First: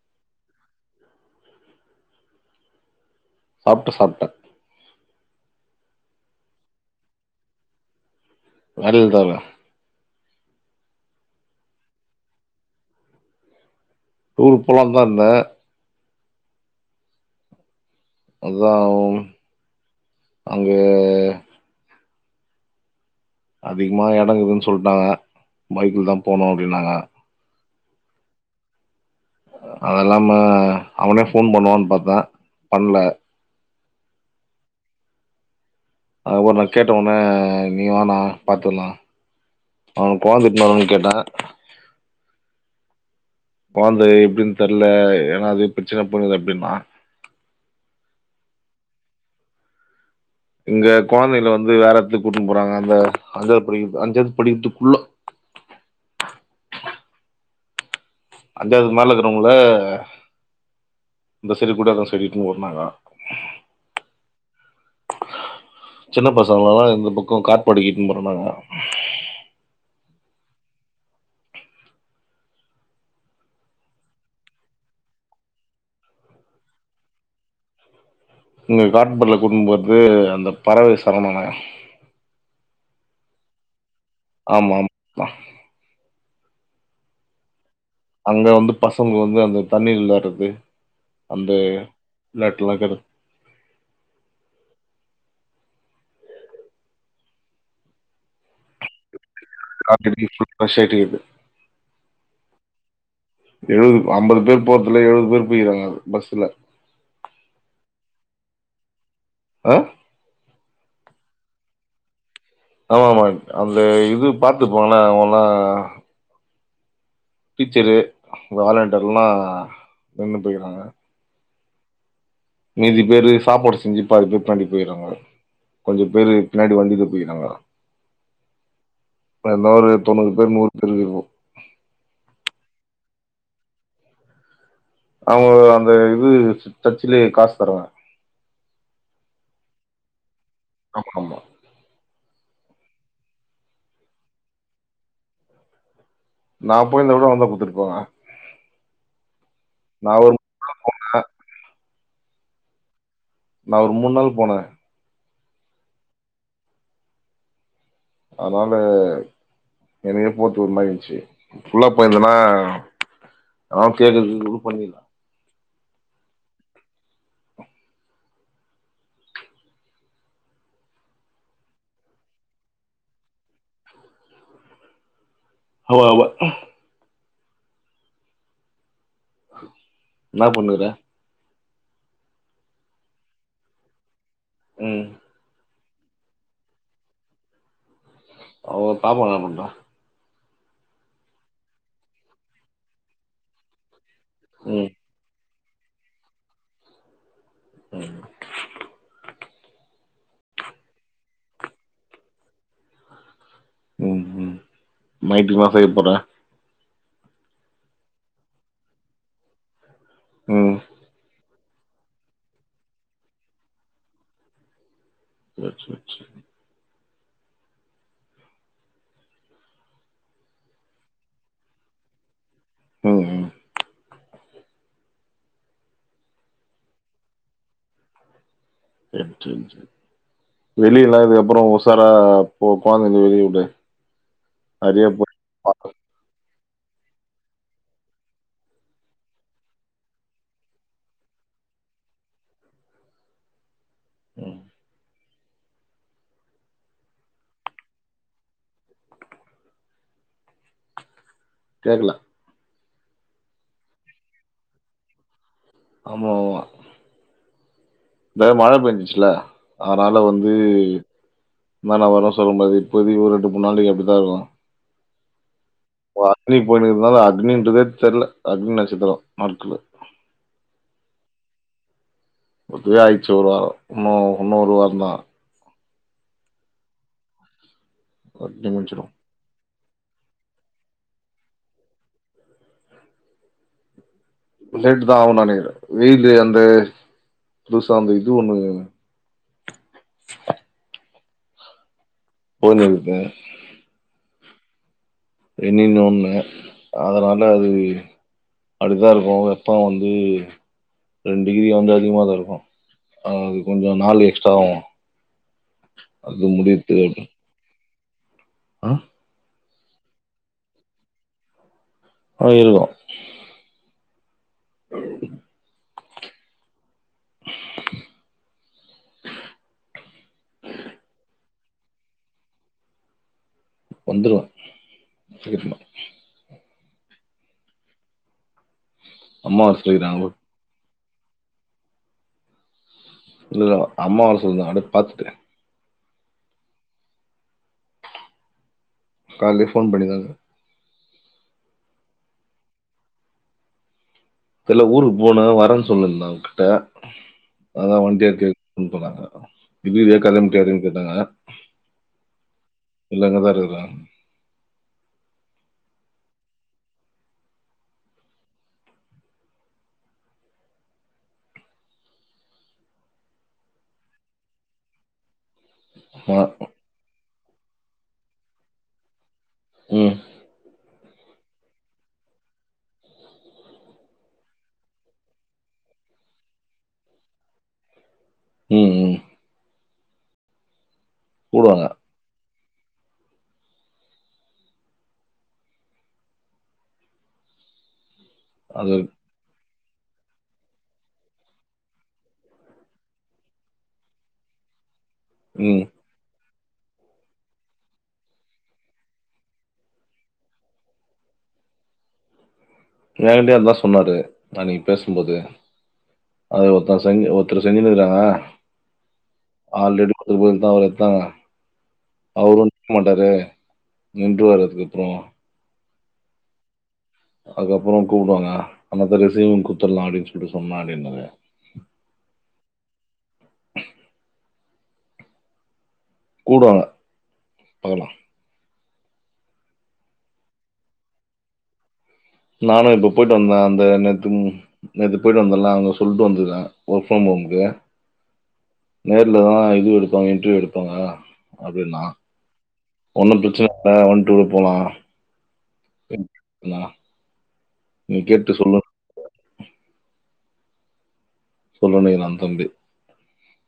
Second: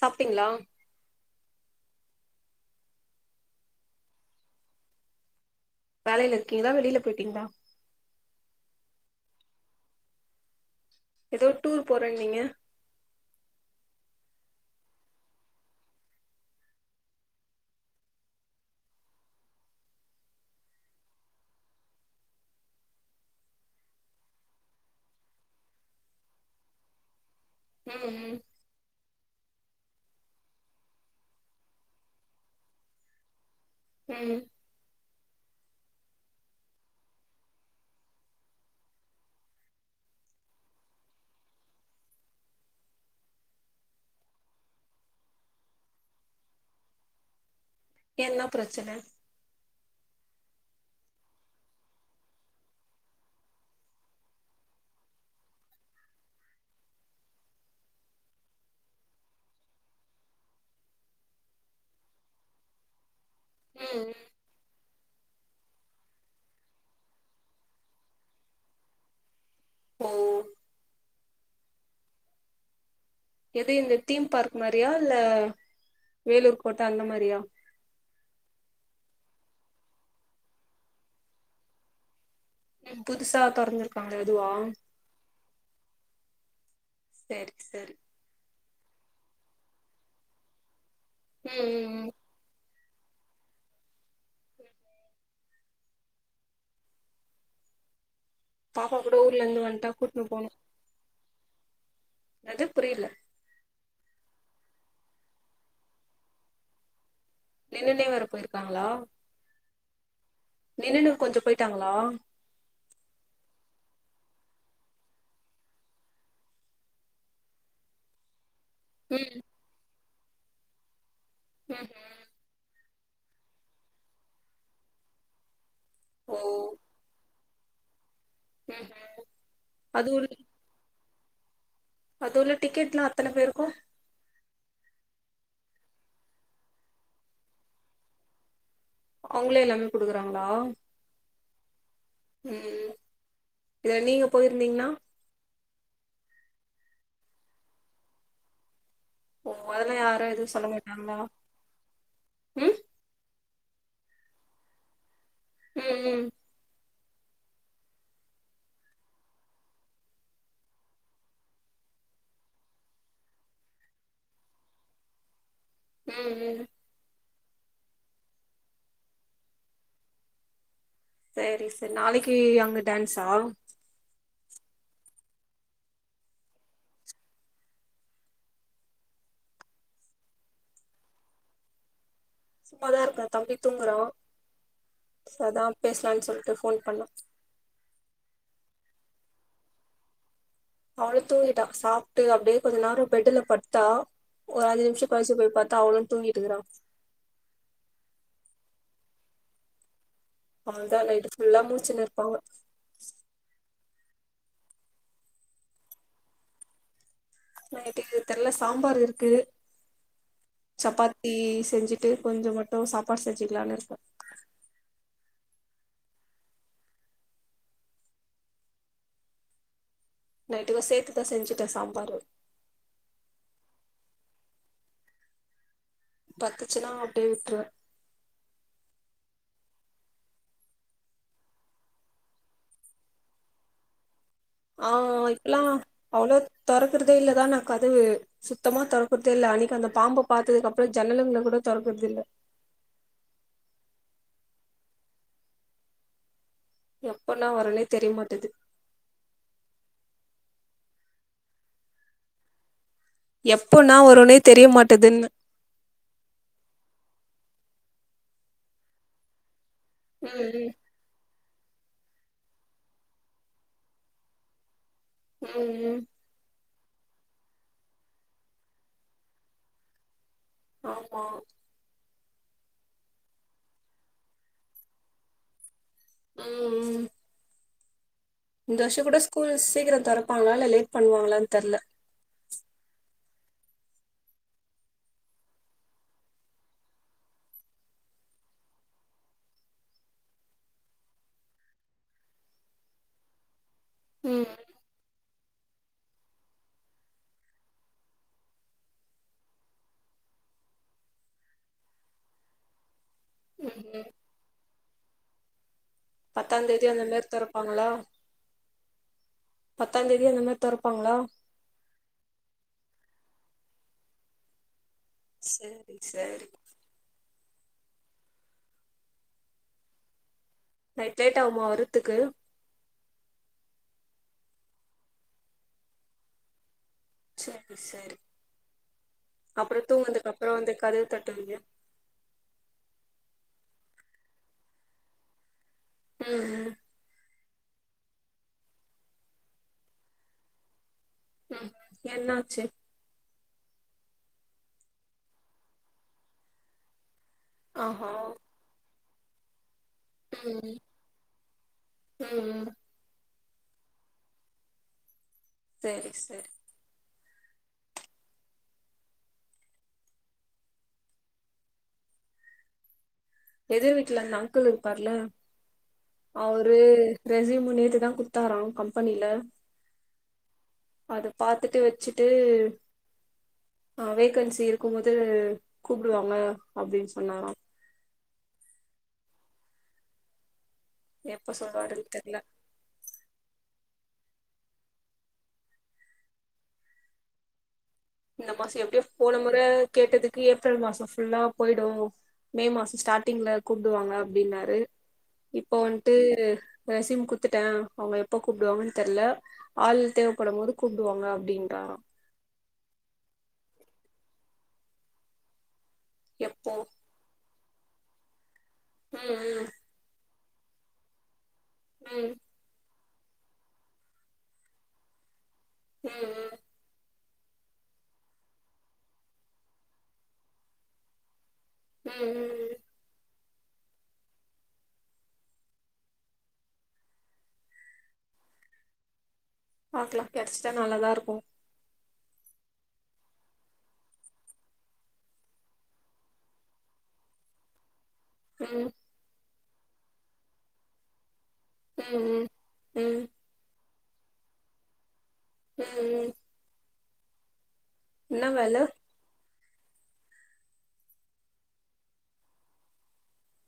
சாப்பிட்டீங்களா சாப்பிட்ட சாப்பிட்ட வேலையில இருக்கீங்களா வெளியில போயிட்டீங்களா வ த [unintelligible] ஏதோ டூர் போறே நீங்க டூர் போலானு தான் இருந்தேன் அதான் ஒ அங்கே அதிகமா இடங்குதுன்னு சொல்லிட்டாங்க பைக்ல தான் போனும் அப்டின்னாங்க ம் ம் அதல்லாம அவனே போன் பண்ணுவானு பாத்தா பண்ல ம் அதுக்கப்பறோம் நான் கேட்ட ஒடனே நீ வாணா பாத்துலாம் அவனுக்கு கொழந்த எத்தனும் கேட்டன் கொழந்த எப்டினு தெரல ஏன்னா அது பிரச்சன பண்ணுது அப்டின்னா என்ன பிரச்சன இங்க குழந்தைல வந்து வேற எடத்துக்கு கூட்டிட்டு போறாங்க அந்த அஞ்சாது படிக்க அஞ்சாது படிக்கிற புள்ள அஞ்சாது மேல இருக்கிறவங்கள இந்த சைடு கூட்டி அந்த சைடு இழுத்துன்னு போனாங்க ம்ம் சின்ன பசங்கல்லாம் இந்த பக்கம் காட்பாடிக்கு இழுத்துட்டு போறோம்னாங்க ஒ எது இந்த தீம் பார்க் மாரியா இல்ல வேலூர் கோட்ட அந்த மாரியா இங்க காட்பாடில கூட்டிட்டு போறது அந்த பறவை சரணாலயம் புதுசா தொரந்துருக்கு அந்த இதுவா ஆமா, ஆமா. செரி செரி அங்க வந்து பசங்க வந்து அந்த தண்ணில வெளியாடுறது அந்த ம் ம் ம் வெளயாட்லாம் கிறது பாப்பா ஊர்ல இருந்து வந்ட்டா கூட்னு ராத்திரிக்குள் பஸ் ஏரிறது என்னாது புரியல எழுபது ஐம்பது பேர் போரதல எழுபது பேர் போய்கிறாங்க அ பஸ்ஸல நின்னுனே வர போயிருக்காங்களா ஆ நின்னுனு கொஞ்சம் போயிட்டாங்களா ஆமா ஆமா அந்த இது பாத்துப்பாங்கல அவங்கல்லாம் டீச்சரு ம் வாலண்டர்லாம் நின்னு போய்றாங்க ம் ம் மீதி பேரு சாப்பாடு செஞ்சு பாதி பேர் பின்னாடி போய்றாங்க கொஞ்ச பேரு ஓ பின்னாடி வண்டி ல போயிறாங்க ம் என்ன ஒரு தொண்ணுரு பேர் நூரு பேர் இருக்கும் அது உள்ள டிக்கெட்லாம் அத்தன பேருக்கும் அவுங்க அந்த இது சச்சிலயே காசு தருவாங்க அவங்களே எல்லாமே குடுக்குறாங்க ஆமாமா ம் இத நீங்க போயிருந்தீங்கன்னா நான் போய் இந்த விட வந்த கூத்தடிப்பாங்க ஓ அதெல்லாம் யாரும் எதுவும் சொல்ல மாட்டாங்களா உம் நா ஒரு மூணு நாள் போனேன் உம்-உம் அதனால எனகே போரத்து ஒரு மாியாடுச்சு புல்லா போயந்தன்னா [unintelligible] கேக்குறது இது பண்ணலாம் உம்-உம் செரி-செரி நாளைக்கு அங்க டான்ஸா ஆவ அவ என்னா பண்ணுற சும்மாதான் இருக்கேன் தம்பி தூங்குறன் உம் பேசலாம்னு சொல்லிட்டு போன் பண்ண அவ பாப்பா என்ன பண்ற அவளலும் தூங்கிட்டா சாப்ட்டு அப்டியே கொஞ்ச நேரம் பெட்டு்ல படுத்தா ஒரு அஞ்சு ம் நிமிஷ கயிச்சி போய் பாத்த தா அவுனும் தூங்கிட்டு இருக்கிறான் உம் அவளதான் நைட்டு புல்லா மூச்சன்னு இருப்பாங்க உம்-உம் நைட்டு [unintelligible] சொய்ய போற நைட்டுக்கு தெரில சாம்பார் இருக்கு ம் சப்பாத்தி செஞ்சுட்டு கொஞ்ச மட்டும் சாப்பாடு செஞ்சுக்கலனு இருக்கேன் [unintelligible] நைட்டுக்கு சேர்த்துதான் செஞ்சுட்டேன் சாப்பாடு உம்-உம் பத்துச்சுன்னா அப்டியே விட்டுருவேன் செ-செ வெளியல்லா இதுக்கப்பறம் உசாரா போ குழந்தைங்க வெளிய விட்டு ஹா இப்பல்லாம் அவ்ளோ துறக்கறதே இல்லதான் நா கதவு சுத்தமா துறக்கறதே இல்ல அன்னிக்கு அந்த பாம்பு பாத்ததுக்கு அப்பறம் ஜன்னலங்களை கூட துறக்கறத இல்ல ம் எப்பண்ணா வரேனே தெரியமாட்டது கேக்கல எப்போ நா வரும்னே தெரிய மாட்டதுன்ன ஆமா-ஆமா இத மழ பெஞ்சுச்சுல அதனால வந்து ம் என்னன்னா வரும் சொல்லும்பது இப்போதி ஒரு ரெண்டு மூணு நாளைக்கு அப்டித்தான் இரு உம்-உம் போய்னுருக்குதனால அக்னின்றதே தெரியல அக்னி நட்சத்திரம் ம்கல ஆமா [unintelligible] ஆயிச்சு ஒரு வாரம் இன்னும்-இன்னும் ஒரு வாரம்தான் உம்-உம் அக்னி இந்த வருசம் முடிஞ்சிரும். கூட ஸ்கூல் சீக்கிரம் தரப்பாங்களா இல்ல லேட் பண்ணுவாங்களனு தெரியல லேட் தான் ஆவும் நனக்கிறே வெய்ல அந்த புதுசா அந்த இது ஒண்ணு போன்ருக்குகே ம் ரண்ணின்னு ஒன்று அதனால அது அடுத்தான் இருக்கும் வெப்பம் வந்து ரெண்டு டிகிரிய வந்து அதிகம தான் இருக்கும் அது ம் கொஞ்சம் நாலு எக்ஸ்ட்ரா வும் பத்தாம் தேதி அந்த மேரி தோறப்பாங்களா ஆஹ பத்தாம் தேதி அந்த மேரி தோறப்பாங்களா அ இருக்கும் உ செரி செரி [inaudible] நைட் லேட் ஆகுமா வருத்துக்கு வந்துடுவன் சீகரமா செரி செரி அம்மா வர அப்புறம் சொல்லிக்கிறாங்க. தூங்கதுக்கு அப்புறம் வந்து கது கட்டங்க இல்ல இல்ல அம்மாவ சொல்ல அட பாத்துட்ட ஹம் உம் காலே போன் பண்ணி தாத உம் என்னாச்சு ல்ல ஊருக்கு போனும் வரேன்னு சொல்லுருந்தான் உ கிட்ட அதான் ஆஹா வண்டிய கே சொன்னாங்க ஹ இே கல்ல ம் முட்டியாருன்னு கேட்டாங்க ம் இல்லங்கதான் [unintelligible] ற [unintelligible] செரி செரி எதிர் வீட்டுல அந்த அங்கிள் இருப்பாார்ல ஆ. அவரு ரெசியூமு நேற்று தான் குடுத்தார கம்பெனியில் உம் அத பாாரத்துட்டு வச்சுட்டு அஹ் வேகன்சி இருக்கும்போது கூப்பிடுவாங்க அப்படின்னு சொன்னாராம் உஹம் உம் எப்ப கூடுவாங்க. சொல்லுவாருன்னு தெரியல இந்த மாசி அது எப்படியே போன முற கேட்டதுக்கு ஏப்ரல் மாசம் ஃபுல்லா போயிடும் மே மாசம் ஸ்டார்ட்டிங்ல கூப்பிடுவாங்க அப்டின்னாரு இப்போ ம். வந்துட்டு ரேசிம் குத்துட்டேன் அவங்க எப்ப கூப்படுவாங்கனு தெரியல ஆள் தேவைப்படும்போது கூப்பிடுவாங்க அப்டின்றா ஏகண்டய அதான் சொன்னாரு அன்னைக்கு பேசும்போது அத எப்போ ஒத்தான் சங்க ஒ அத்த செஞ்சுனுக்கறாங்க ம் ஆல்ரடி ஒருபதான் ஒரு எத்தான் ம் அவருன் இருக்க மாட்டாரு நின்று வர்ரு அதுக்கு அப்பறம் ம் ம் அதுக்கப்பறம் கூப்பிடுவாங்க அனாத ரிசீவ் குத்துடலாம் அப்டின்னு சொல்லி சொன்னன் அப்டின்னாரு ம் ம் கூப்டுவாங்க பகலாம் பாக்கலாம் கெடைச்சிட்டா நல்லாதா இருக்கும் நானும் இப்ப போயிட்டு வந்தேன் அந்த நேத்து நேத்து போயிட்டு வந்தல அவங்க சொல்லிட்டு வந்துருகேன் ஒர்க் ஃப்ரம் ஹோம்கு ம் நேர்லதான் எடுப்பாங்க இன்டர்வியூ எடுப்பாங்க அப்டின்னா ம் ம் ம் ஒண்ணும் பிரச்சனை ஆ ஒன் டூர்ரு போலாம் ம் ம் [inaudible] உம் என்ன கேட்டு வேல சொல்லு சொல்லு நான் தம்பி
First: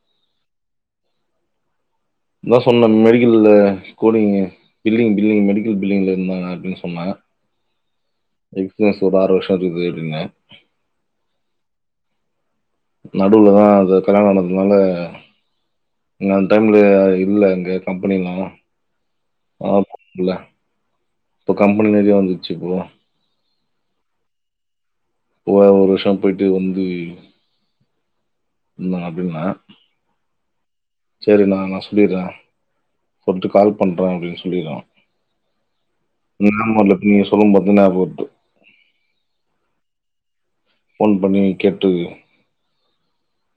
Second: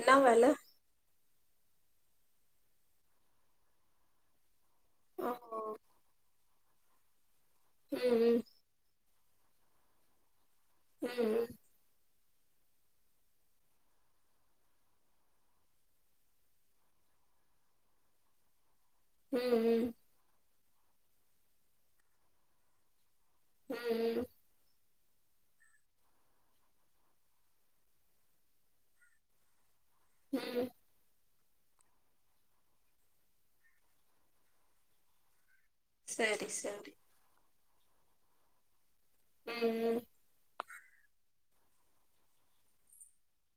என்னா வேல நான் சொன்னன் மெடிக்கல்ல கூடிங்க பில்லிங் ஆ பில்லிங் மெடிக்கல் பில்டிங்கில் இருந்தாலால் அப்டின்னு சொன்னா ம் ம் அது தொரு ஆறு வருஷம் போய்ருந்தேன் ம் நடுவுலதான் அது கல்யாணம் ஆணதுனால இங்க அந்த டைம்ல இல்ல இங்க கம்பெனில்லாம் ம் ம் ஆகும்ல இப்போ கம்பெனி நெறையா வந்துருச்சுப்போ ம் ம் ஒ ஒரு வருஷம் போயிட்டு வந்து இருந்த அப்டின்னா ம் சரிண்ணா நான் சொல்லிடுறேன் சொல்டு கால் பண்ணுறேன் அப்டின்னு சொல்லிறேன் சரி சரி ஆமால நீங்க சொல்லும் போது தன்னாபோட்டு ம்ம் போன் பண்ணி கேட்டு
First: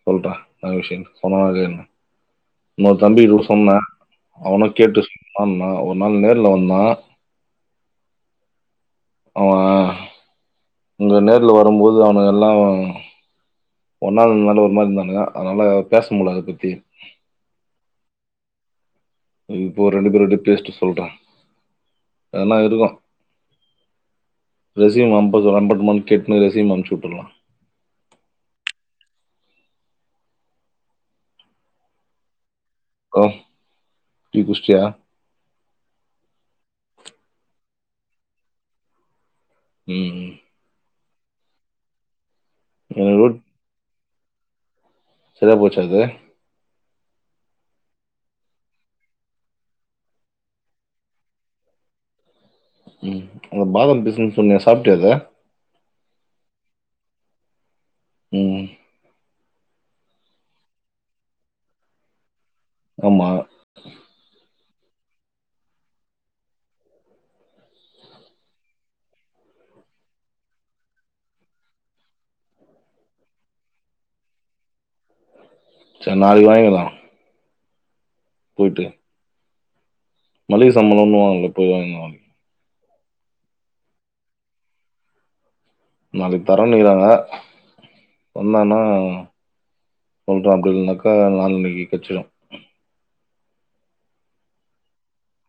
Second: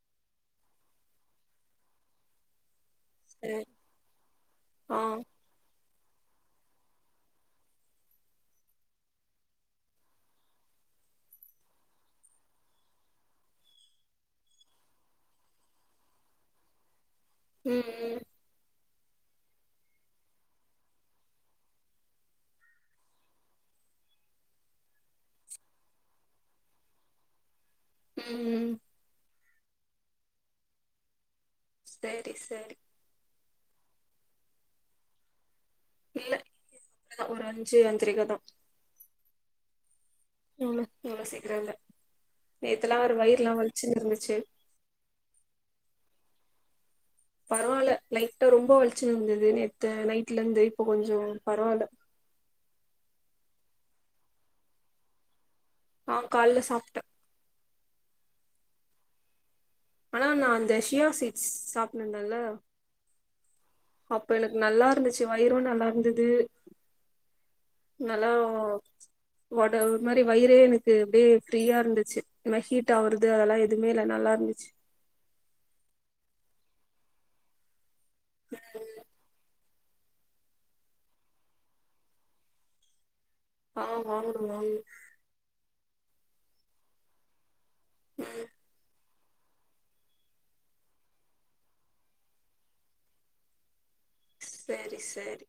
சொல்றேன் என்னா விஷ்யம்னு சொன்னன இல்ல உன்னோட தம்பி கூட சரி சொன்னேன் அவன ஆ கேட்டு சொன்ன ஓயன் இயர்ல வந்தான் அவேன் உங்க நேர்ல வரும்போது அவனு எல்லாம் ஒன்னா நின்னால ஒரு மாரி இருந்தானுங்க அதனால பேச முடிய அத பத்தி ம் ம் இப்போ ரெண்டு பேருரோட பேஸ்ட் சொல்றேன் அதனா இருக்கும் ரிசீம் அம்பது அனுப்பட்டும கேட்டுன்னு ரிசீம் அனுச்சுட்டுலாம் ம் ம் செரி செரி ஹலோ டீ குடிச்சிட்டியா [unintelligible] ம் ம் இவல இவவ்ளோ சீக்கிரம்ல்ல நேத்தெல்லாம் ஒரு எனக்கு வயிற எல்லாம் வலிச்சுனு இருந்துச்சு ச்ச செரியா போச்சு பரவாயில்ல லைட்ட ரொம்ப வலிச்சுனு வந்தது நேத்து நைட்ல இருந்து இப்ப கொஞ்சம் பரவாயில்ல ம் அந்த பாதாம் பிசனுு சொன்ன சாப்பட்டியாத ஆ காலல சாப்பட்டேன் ம் ஆனா நான அந்த ஷியாஸ்சீட்ஸ் சாப்பிடனுன்னல ஆமா அப்ப எனக்கு நல்லா இருந்துச்சு வைறும் நல்லா இருந்தது நல்லா ஒரு மாதிரி வயிரே எனக்கு அப்படியே ஃப்ரியா இருந்துச்சு நன ஹீட் ஆகுறது அதெல்லாம் எதுவுமே இல்ல நல்லா இருந்துச்சு செரி நளைக்கு வாங்கிக்கலாம் போய்ட்டு மளிகை சம்பளம் ஒன்னும் வாங்கல போய் வாங்கனு ம் ஆஹ் வாங்கணும் வாங்கணும் நாளைக்கு தரன் நிக்கிறாங்க ம் என்னனா சொல்றோ அப்படி இல்லனாக நாள்னன்னைக்கு கெச்சிடம் செரி செரி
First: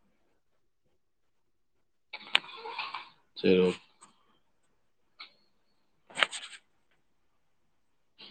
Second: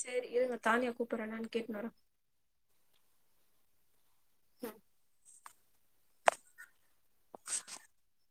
செரி இருங்க தானியா கூப்படுரா நான்னு கேட்னுவர செரி ஓகே [unintelligible] [unintelligible] [unintelligible]